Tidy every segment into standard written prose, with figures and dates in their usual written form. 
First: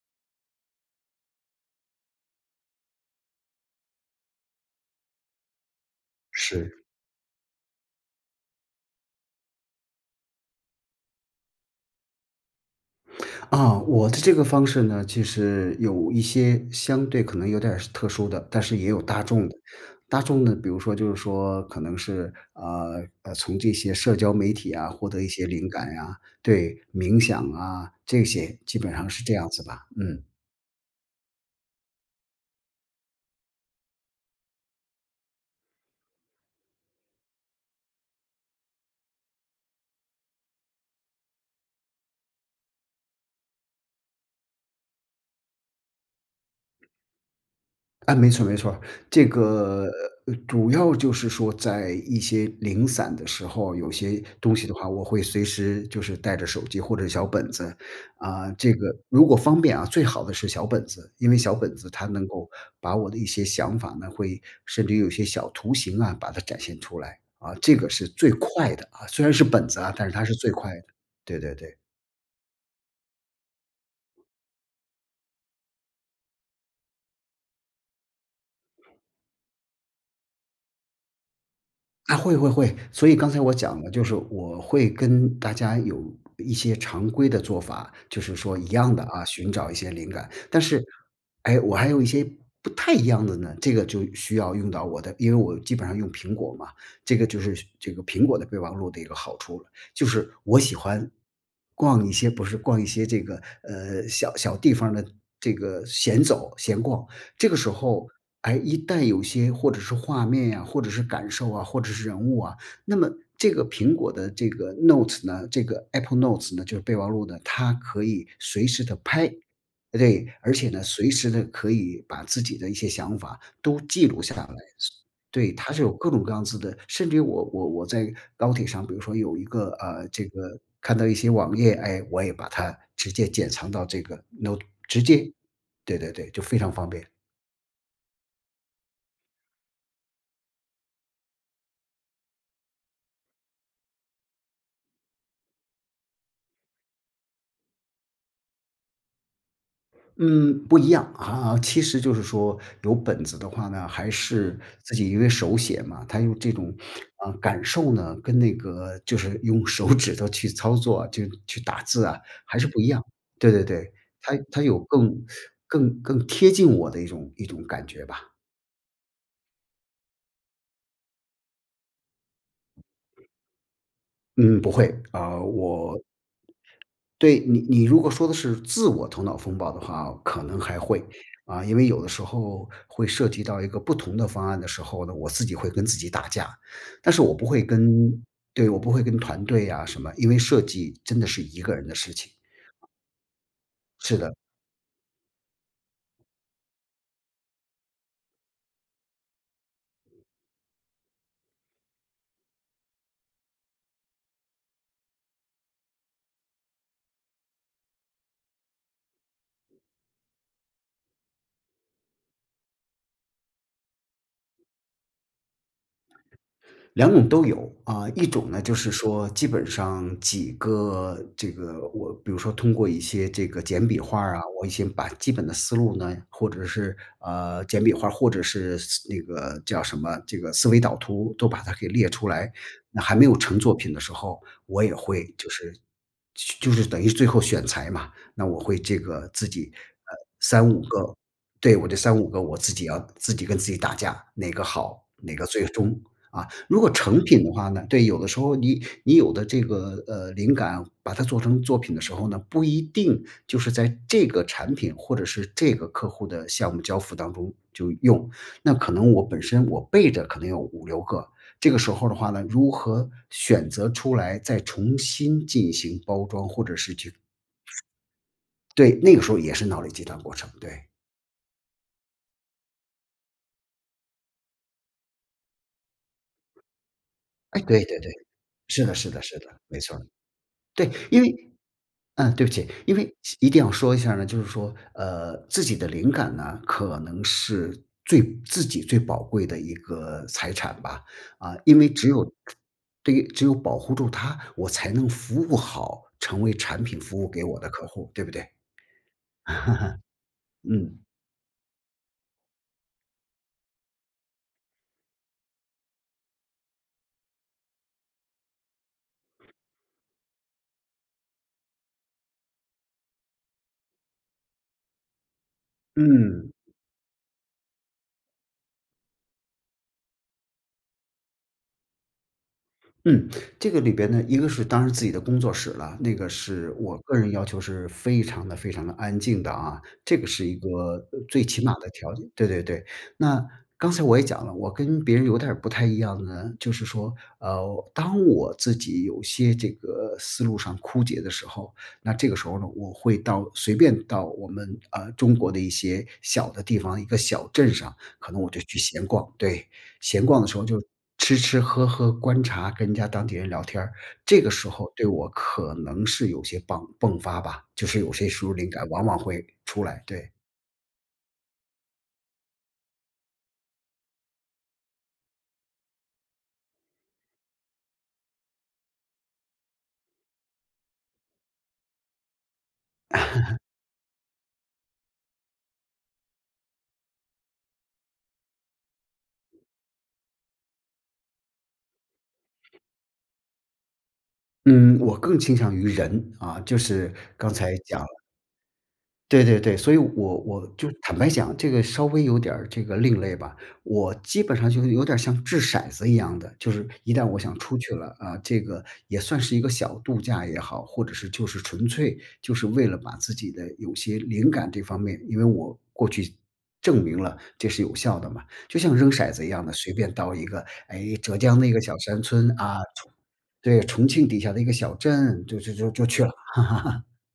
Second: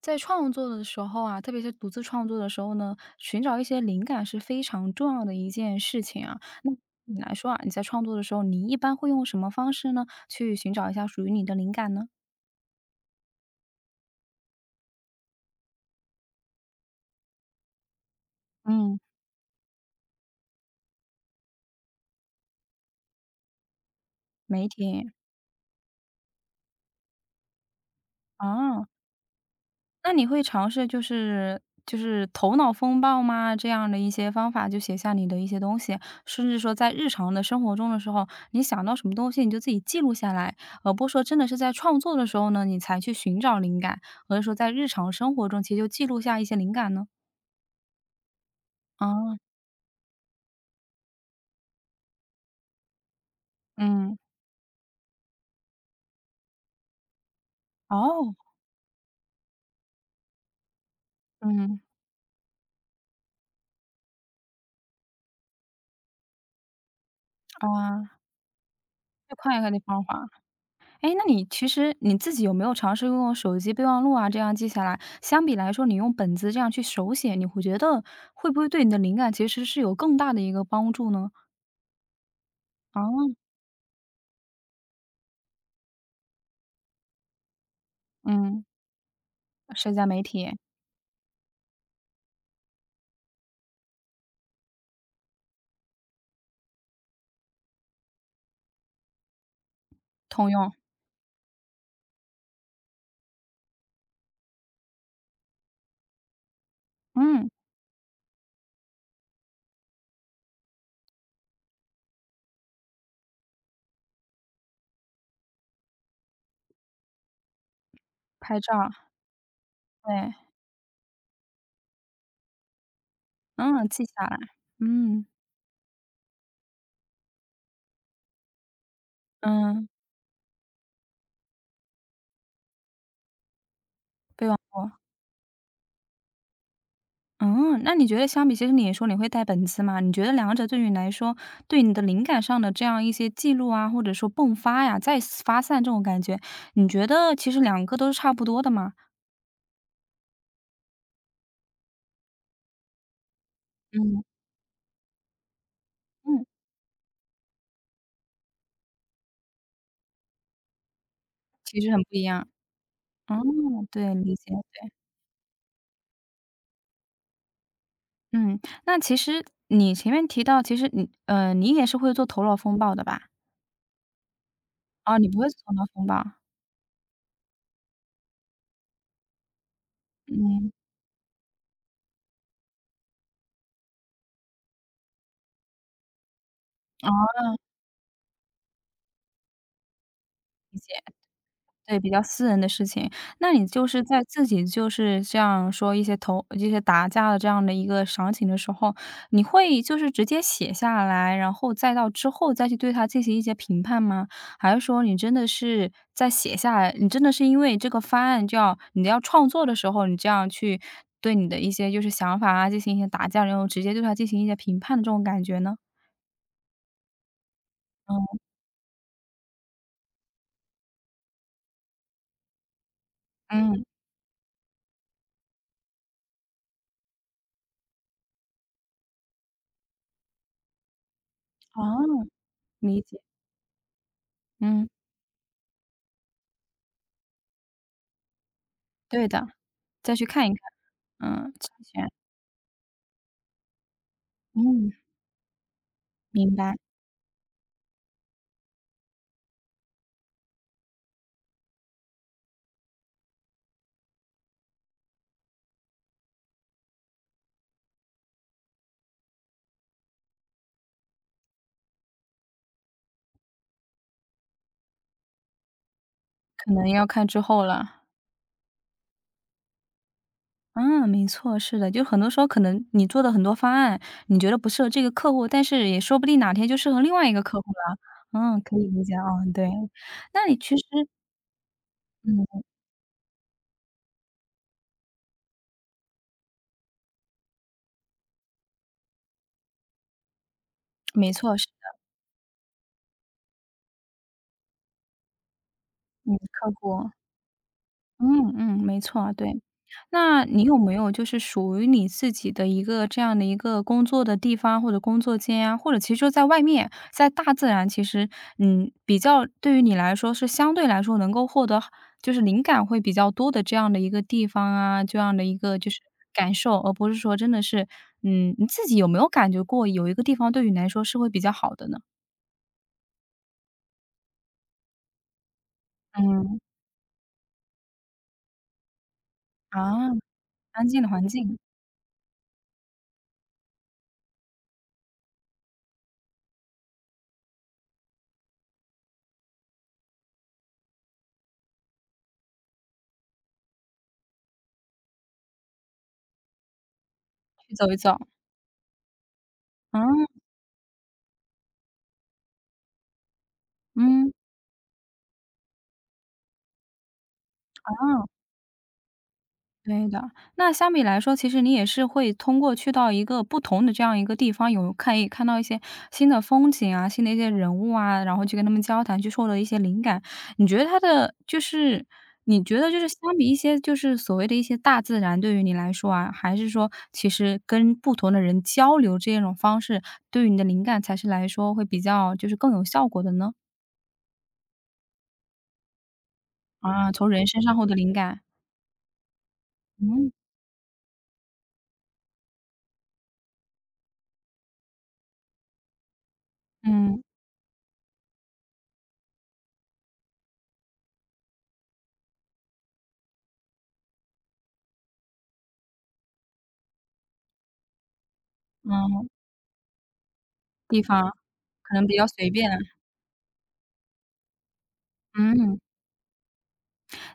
在创作的时候啊，特别是独自创作的时候呢，寻找一些灵感是非常重要的一件事情啊。那是，你来说啊，你在创作的时候，你一般会用什么方式呢，去寻找一下属于你的灵感呢？我的这个方式呢，其实有一些相对可能有点儿是特殊的，但是也嗯，有大众的。大众的，比如说就是说可能是，从这些社交媒媒体啊，获体得一些灵感呀，对，冥想啊，这些基啊。本上是这样子吧，那嗯。你会尝试就是头脑风暴吗？这样的一些方法，就写下你的一些东西，甚至说在日常的生活中的时候，你想到什么东西你就自己记录下来，而不是说真的是在创作的时候呢，你才去寻找灵感，而是说在日常生活中其实就记录下一些灵感呢？哎，没错没错儿。这啊，个，主要就是说在一些零散的时候，有嗯，些东西的话，我会随时就是带着手机或者小本子。哦，这个如果方便啊，最好的是小本子，因为小本嗯，子它能够把我的一些想法呢，会甚至有些小图形啊，把它展现出来，啊，这个啊，是最快的啊。虽然最是快一本个的子啊，方但是它法。是最快的。哎，那对你对其对。实你自己有没有尝试用手机备忘录啊，这样记下来？相比来说，你用本子这样去手写，你会觉得会不会对你的灵感其实是有更大的一个帮助呢？会会会，所以刚啊，才我讲了，就是我会跟大家有一些常规的做法，就是说嗯，一样的啊，寻找一些社交灵媒感。体但是，哎，我还有一些不太一样的呢，这个就需要用到我的，因为我基本上用苹果嘛，这个就是这个苹果的备忘录的一个好处了，就是通我用，喜欢逛一些，不是逛一些这个小小地方的这个闲走闲逛，嗯，这个时候，哎，一旦有些或者是画面呀、或者是感受啊，或者是人物啊，那么这个苹果的这个 Notes 呢，这个 Apple Notes 呢，就是备忘录呢，它可以拍随时照，的拍，对，对，而且呢，随时的可以把自己的一些想法都嗯，记记录下下来，来。嗯对，它是有各种各样子的，甚至于我在高铁上，比如说有一个嗯，这个看到一些网页，哎，我也把它直接剪藏到这个 备忘 Note，录。直接，对对对，就非常方便。嗯，那你觉得相比其实你也说你会带本子嘛，你觉得两者对于你来说，对你的灵感上的这样一些记录啊，或者说迸发呀、再次发散这种感觉，你觉得其实两个都是差不多的吗？嗯，不一样啊。其实就是说有本子的话呢，还嗯是嗯自己因为手写嘛，他用嗯，这种，啊，感受呢，跟那个就是用手指头去操作，就去其打实很字不啊，一样。还是嗯不一样。哦，对对对，对，它理解。它有更贴近我的一种感觉吧。嗯，那其实你前面提到，其实你也是会做头脑风暴的吧？嗯，不会，哦，你不会做头脑我风暴。对，你如果说的是自我头脑风暴的话，可能嗯，还会，因为有的时候会涉及到一个不同的方案的时候呢，我自己会跟自己打架，哦，但是我不会跟对，我不会跟团队啊什么，因为设理解。计真的是一个人的对，比事较情。私人的事情。那你就是是在的，自己就是这样说一些投一些打架的这样的一个场景的时候，你会就是直接写下来，然后再到之后再去对它进行一些评判吗？还是说你真的是在写下来，你真的是因为这个方案就要你要创作的时候，你这样去对你的一些就是想法啊进行一些打架，然后直接对它进行一些评判的这种感觉呢？两种都有，一嗯种呢，就是说基本上几个这个我比如说通过一些这个嗯，简笔画儿啊，我已经把基本的思路呢，或者是，简笔画儿或者是思那个叫什么，这个思维导图都把它给哦，列出来。那理还解，没有成作品的时候，我嗯。也会就是就是等于最后选材嘛，那我会这对个的，自己，再去看一看。三五个嗯，之对，我这前三五个我自己要自己跟自己打架，哪个嗯，好，哪个最终，啊，明白，如果成品的话呢，对，有的时候你有的这个，灵感，把它做成作品的时候呢，不一定就是在这个产品或者是这个客户的项目交付当中就用。那可能我本身我备着可能有五六个，这个时候的话呢，如何选择出来再重新进行包装，或可者能是要去看之后了。对，那个时候也是脑力激荡过程，对。嗯，没错，是的，就很多时候可能你做的很多方案，你觉得不适合这个客户，但是也说不定哪天就适合另外一个客哎，户对了。对对，嗯，可是以的理是解的啊，是的，对。没错儿。那你其实对，因为嗯，对不嗯，起，因为一定要说一下呢，就是说，自己的灵感呢，可能是最自己最宝贵的一个财产吧，没啊，错，是因的，为只有对，于只有保护住它，我才能服务好，你成的为客产品户服务给我的客户，对不对？嗯嗯，没错，对。那你有没嗯，有就是属于你自己的一个这样的一个工作的地方或者工作间啊，或者其实就在外面，在大自然其实，嗯，比较对于你来说是相对来说能够获得就是灵感会比较多的这样的一个地方啊，这样的一个就是嗯。感受，而不是说真的是，嗯，你自己有没有感觉过有一个地方对于你来说是会比较好的呢？嗯，这个里边呢，一个是当然自己的工作室了，那个嗯。是我个人要求是非常的、非常的安静的啊，啊，这个是一个安静的环最境，起码的条件。对对对。那刚才我也讲了，我跟别人有点儿不太一样的呢，就是说，当我自己有些这个思路上枯竭的时候，那这个时候呢，我会到随便到我们，中国的一些小的地方，一个小镇去走上，一走。可能我就去闲逛，对。闲嗯，逛的时候就吃吃喝喝、观察、跟人家当地人聊天儿，嗯，这个时候对我可能是有些迸发吧，就是啊。有些输入灵感往往会出来，对的，对。那相比来说，其实你也是会通过去到一个不同的这样一个地方，有可以看到一些新的风景啊，新的一些人物啊，然后去跟他们交谈，去获得一些灵感。你觉得他的就是你觉得就是相比一些就是所谓的一些大自然，对于你来说啊，还是说其实跟不同的人交流这种方式，对于你的灵感才是来说会比较就是更有效果的呢？嗯，我更倾向于人，就啊，是从人刚身才上获得讲灵感，对对对，所以嗯我就坦白讲，这个稍微有点儿这个另类吧。我基本上就是有点儿像掷骰子一样的，就是一嗯旦我想出去了啊，这个也算是一个小度假也好，或者是就是纯粹就是为了把自己的有些灵感这方面，因为我过去证明了这是有效的嘛，就像扔嗯，骰子一样的，随便到一个，地哎，方浙江的一个小可能比山较随村便啊。啊，重对，重庆底下的一个小镇，就就嗯，就就去了。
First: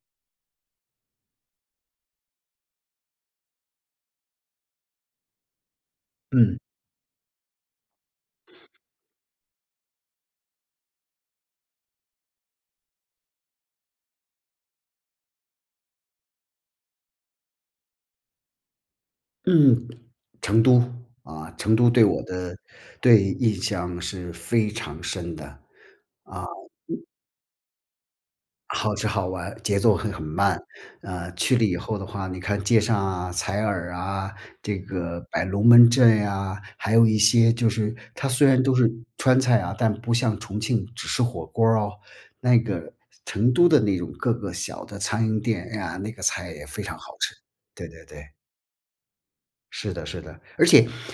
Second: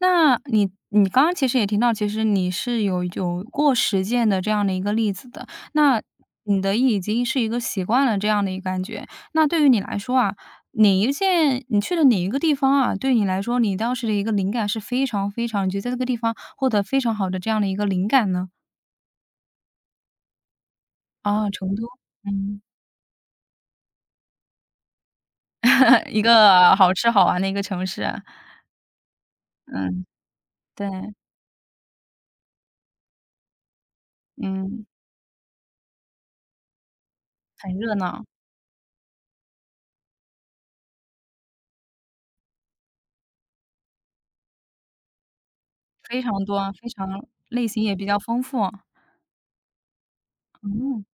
那你刚刚其实也提到，其实你是有过实践的这样的一个例子的，那嗯，你的已经是一个习惯了这样的一个感觉。那对于你来说啊，哪一件你去的哪一个地方啊，对你来说，你当时的一个灵感是非常非常你觉得在这个地方获得非常好的这样的一个灵感呢？嗯。成都，啊，啊，成成都，都对我的嗯，对，印象是非常深的。一个好吃好玩的一个城市啊，好吃好玩，节奏嗯，很慢，对，去了以后的话，你看街上啊、采耳啊，这嗯，个摆龙门阵呀，还有一些就很热是闹，它虽然都是川菜啊，但不像重庆只吃火锅儿哦，那个成都的那种各个小的餐饮店，哎呀，那非个常菜也多，非非常好常吃。类型对也比对较对，丰富。是的是的，而且嗯，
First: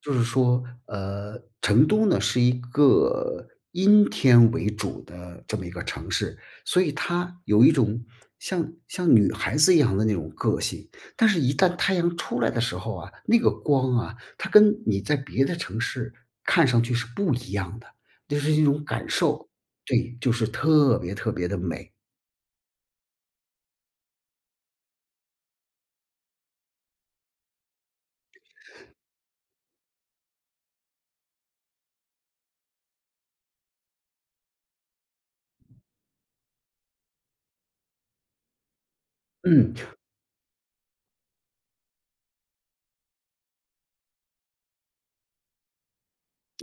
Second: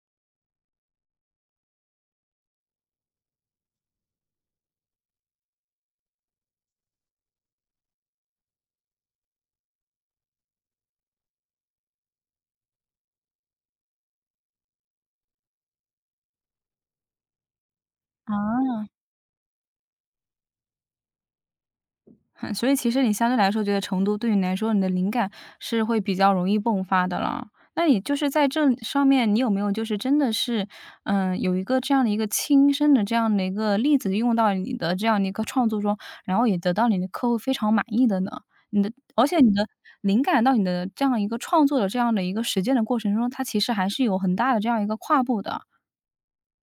就是说，成都呢是一个阴天为主的这么一个城市，所以它有一种像女孩子一样的那种个性。但是，一旦太阳出来的时候啊，那个光啊，它跟你在别的城市看上去是不一样的，啊，就是一种感受。对，就是特别特别的美，所以其实你相对来说觉得成都对你来说，你的灵感是会比较容易迸发的了。那你就是在这上面，你有没有就是真的是，嗯，有一个这样的一个亲身的这样的一个例子用到你的这样的一个创作中，然后也得到你的客户非常满意的呢？你的而且你的嗯。灵感到你的这样一个创作的这样的一个实践的过程中，它其实还是有很大的这样一个跨步的。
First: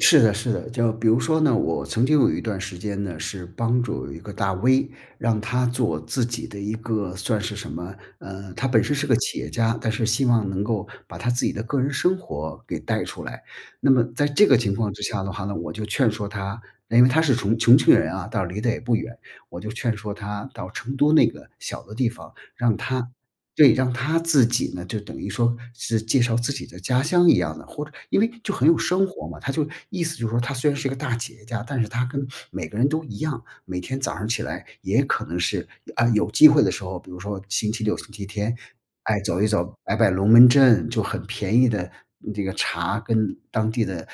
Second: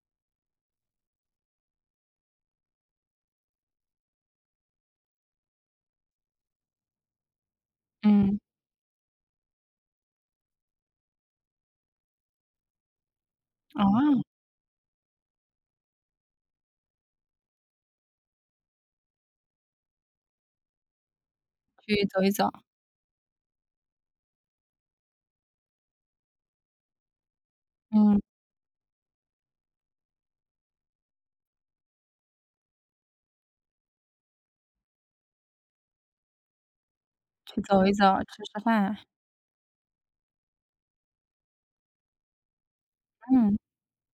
是的，是的，就比如说呢，我曾经有一段时间呢，是帮助有一个大 V，让他做自己的一个算是什么，嗯，他本身是个企业家，但是希望能够把他自己的个人生活给带出来。啊，那么在这个情况之下的话呢，我就劝说他，因为他是重庆人啊，倒离得也不远，我就劝说他到成都那个小的去地走一方，走，让他对，让他自己呢，就等于说是介绍自己的家乡一样的，或者嗯，因为就很有生活嘛，他就意思就是说，他虽然是一个大企业家，但是他跟每个人都一样，每天早上起来也可能是啊，有机会的时候，比如说去星期走一六、走，星期吃天吃饭，哎，走一走，摆摆龙门阵，就很便宜的这个茶，跟嗯。当地的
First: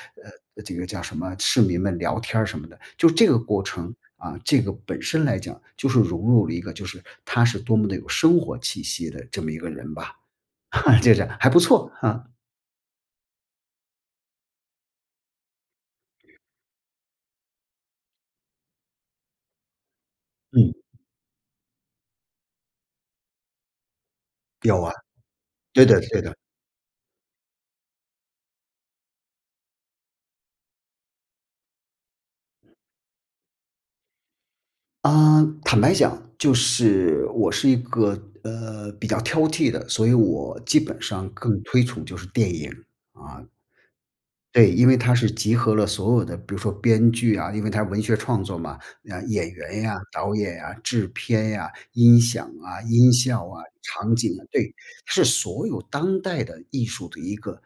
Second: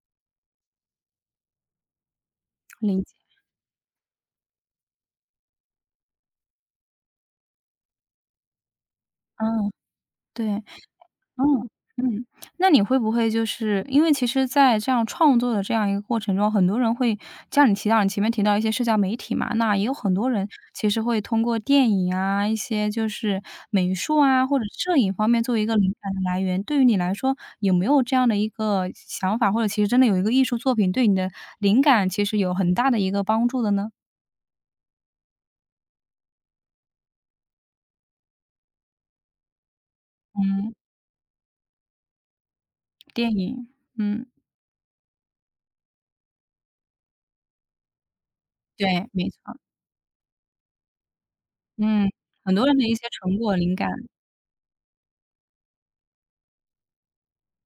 这个叫什么市民们聊天儿什么的，理就解，这个过程啊，这个本身来讲就是融入了一个，就是他是多么的有生活气息的这么一个嗯，人吧，对，就是还不嗯，错啊，嗯。那你会不会就是因为其实在这样创作的这样一个过程中，很多人会像你提到你前面提到一些社交媒体嘛，那也有很多人嗯，其实会通过电影啊，一些就是美术啊，或者有啊，摄影方面作为一个对灵的感的对的。来源。对于你来说，有没有这样的一个想法，或者其实真的有一个艺术作品对你的灵感其实有很大的一个帮助的呢？啊，坦白讲，就是我是一个比较挑剔的，所以我嗯，基本上更推崇就是电影电啊。影，嗯，对，因为它是集合了所有的，比如说编剧啊，因为它是文学创作嘛，对，啊，没演错，员呀、导演呀、制片呀、嗯，音响很多人啊、的一些音成效果啊、灵感。场景啊，对，是所有当代的艺术的一个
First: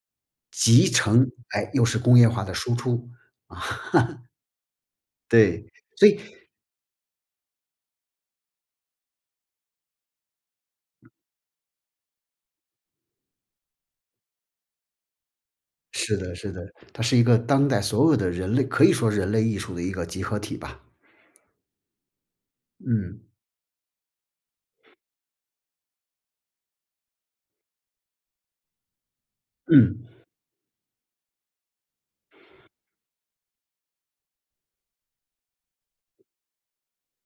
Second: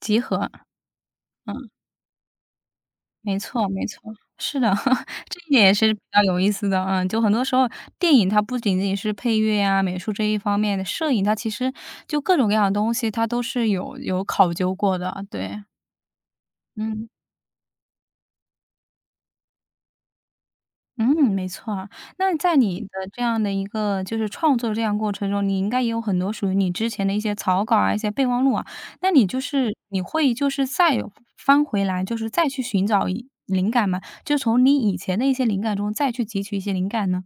集合，集成，哎，嗯，又是工业化的输出，没错没错，是的，这一点对，也是比所以较有意思的，嗯，就很多时候电影它不仅仅是配乐呀、美术这一方面的，摄影它其实就各种各样的东西，它都是有考究过的，对，是的，是的，它嗯。是一个当代所有的人类可以说人类艺术的一个集合体吧，嗯，没错啊。那在你的嗯，这样的一个就是创作这样过程中，你应该也有很多属于你之前的一些草稿啊，一些备忘录啊，那你就是你嗯。会就是再有翻回来，就是再去寻找一灵感吗？就从你以前的一些灵感中再去汲取一些灵感呢？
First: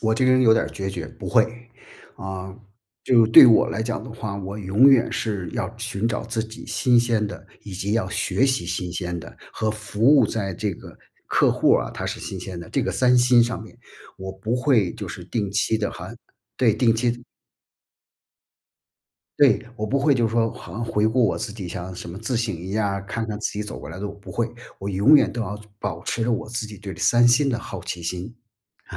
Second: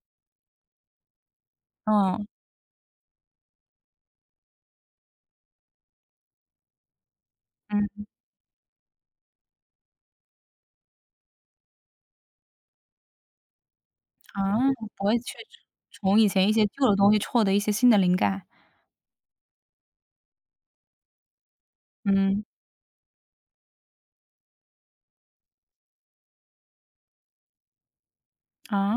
我这个人有点儿决绝，不会。嗯，啊，就对我来讲的话，我永远是要寻找自己新鲜的，以及嗯，要学习新鲜的和服务在这个客户啊，他是新鲜的，这个三新上面，我不啊，会不就会是去定期的，还从以前一些对，旧定的东西期获得一些新的灵感，对，我不会就是说好像回顾我自己，像什么自嗯。省一下，看看自己走过来的我不会，我永远都要保持着我自己对三新的好奇心。啊，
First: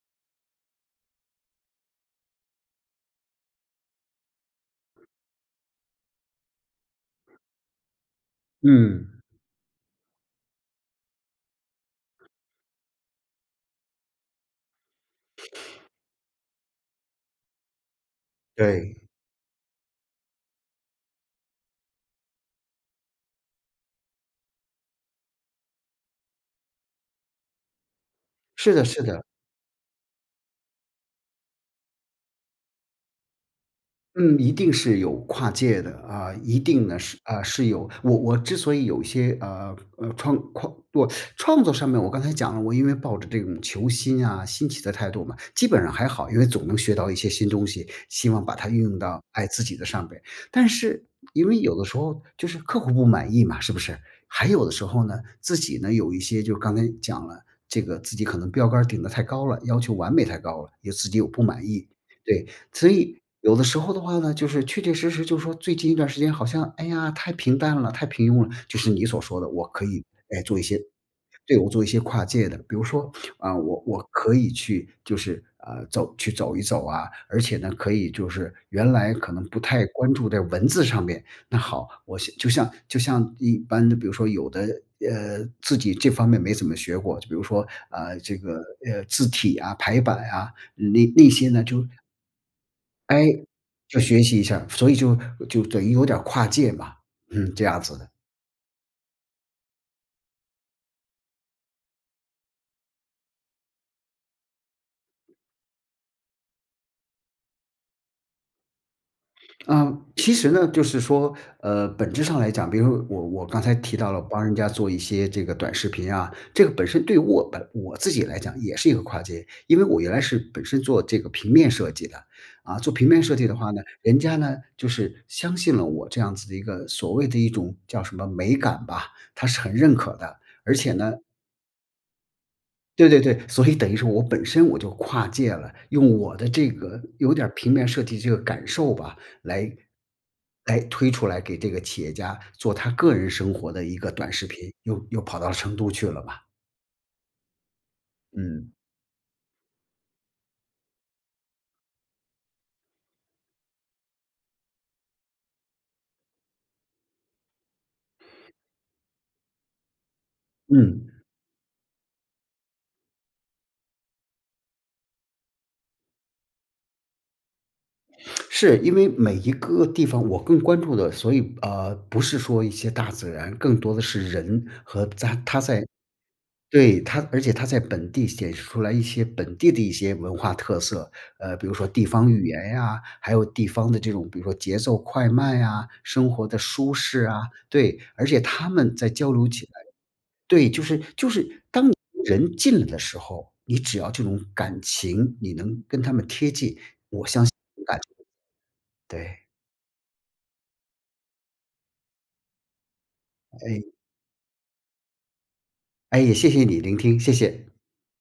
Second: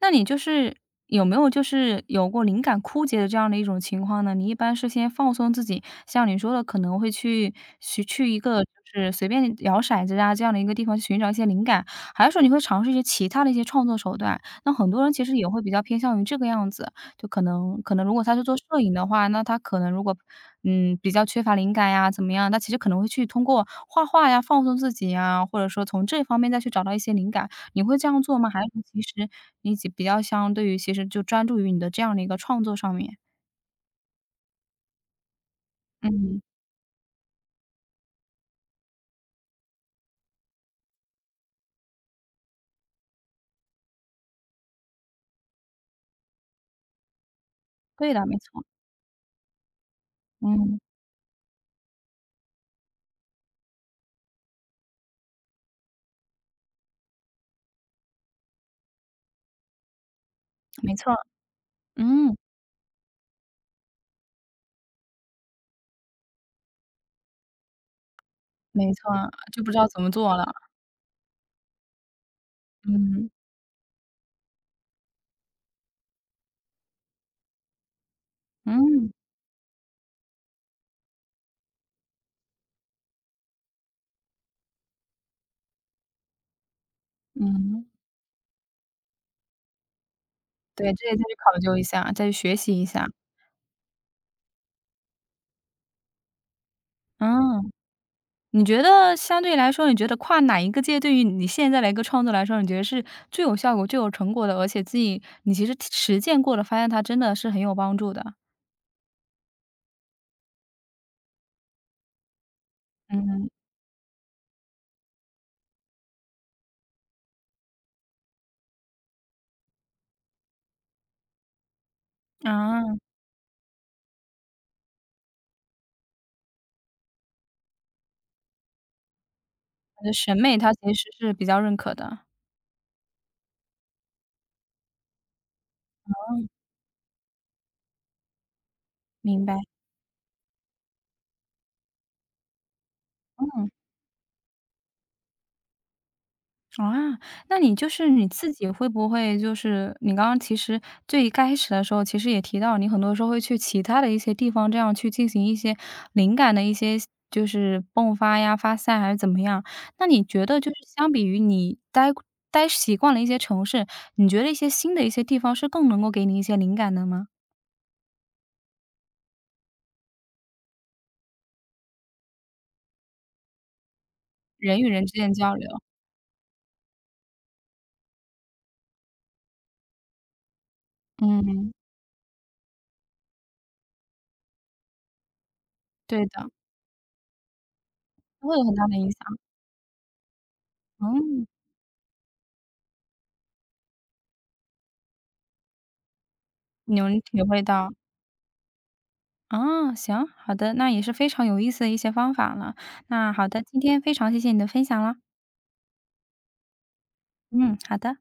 那你就是有没有就是有过灵感枯竭的这样的一种情况呢？你一般是先放松自己，像你说的可能会去一个就嗯，是随便摇骰子啊这样的一个地方去寻找一些灵感，还是说你会尝试一些其他的一些创作手段？那很多人其实也会比较偏向于这个样子，就可能如果他是做摄影对，的话，那他可能如果比较缺乏灵感呀怎么样，他其实可能会去通过画画呀放松自己呀，或者说从这方面再去找到一些灵感。你会这样做吗？还是是的其是的。实比较相对于其实就专注于你的这样的一个创作上面？嗯，一定是有跨界的啊，嗯，一定呢是啊，是有我之所以有一些我创作上面，我刚才讲了，我因为抱着这种求新啊、新奇的态度嘛，基本上还好，因为总能学到一些新东西，对的，希没望把错，它运用到爱自己的上边。但嗯，是因为有的时候就是客户不满意嘛，是不是？还有的时候呢，自己呢有一些就刚才讲了，这个自己可能标杆儿顶得太高了，要求完美太高了，也没错，自己有不满意。嗯，对，所以有的时候的话呢，就是确确实实就是说最近一段时间好像，哎呀，太平淡了，太平庸了。就是没你错，所说的，就我不知可道怎以，么做哎，了。做一些对，我做一些跨界的。比如说，嗯，啊，我可以去就是啊，走去走一走啊，而且呢，可以就是原嗯，来可能不太关注在文字上面，那好，我现就像一般的，比如说有的，自己这方面没怎么学过，就比如说嗯，啊，这个，字体啊、排版啊，对，这那也再那去些考呢，究一就下，再去学习一下。哎，就学习一下，所以就就等于有点儿跨界嘛，嗯，这嗯，样子的。你觉得相对来说，你觉得跨哪一个界对于你现在的一个创作来说，你觉得是最有效果、最有成果的，而且自己你其实实践过了，发现它真的是很有帮助的？啊，其实呢，就是说，本质上来讲，比如说我嗯，刚才提到了帮人家做一些这个短视频啊，这个本身对我自己来讲也是一个跨界，因为我原来是本身做这个平面设计的，啊，做啊。平面设计的话呢，人家呢就是相信了我这样子的一个所谓的一种叫什么美感吧，他是很认你的可审的，美他而且其实呢，是比较认可的，对对对，所以等于说我本身我就跨界了，用我的这个有点儿平面设计这个感受吧，明白。来来推出来给这个企业家做他个人生嗯，活的一个短视频，又又跑到成都去了嘛。啊，那你就是你自己嗯。会不会就是你刚刚其实最一开始的时候，其实也提到你很多时候会去其他的一些地方，这样去进行一些灵感的一些就是迸发呀、发散还是怎么样？那你觉得就是嗯，相比于你待习惯了一些城市，你觉得一些新的一些地方是更能够给你一些灵感的吗？是，因为每一个地方我更关注的，所以，不是说一些大自然，更多的是人人与人和之间在交他流，在对，它而且它在本地显示出来一些本地的一些文化特色，比嗯，如说地方语言呀，还有地方的这种，比如说节奏快慢呀，对生活的，的舒适啊，对，而且会有他很大们的在影响，交流起来，对，就是就嗯。是当你跟人近了的时候，你只要这种感情，你能跟他们贴近，你能体会到，对，啊，行，好的，那也是非常有意思的一些方法了。那好的，今哎，天非常谢谢你的分享了。哎，也谢谢你聆听，谢谢。嗯，好的。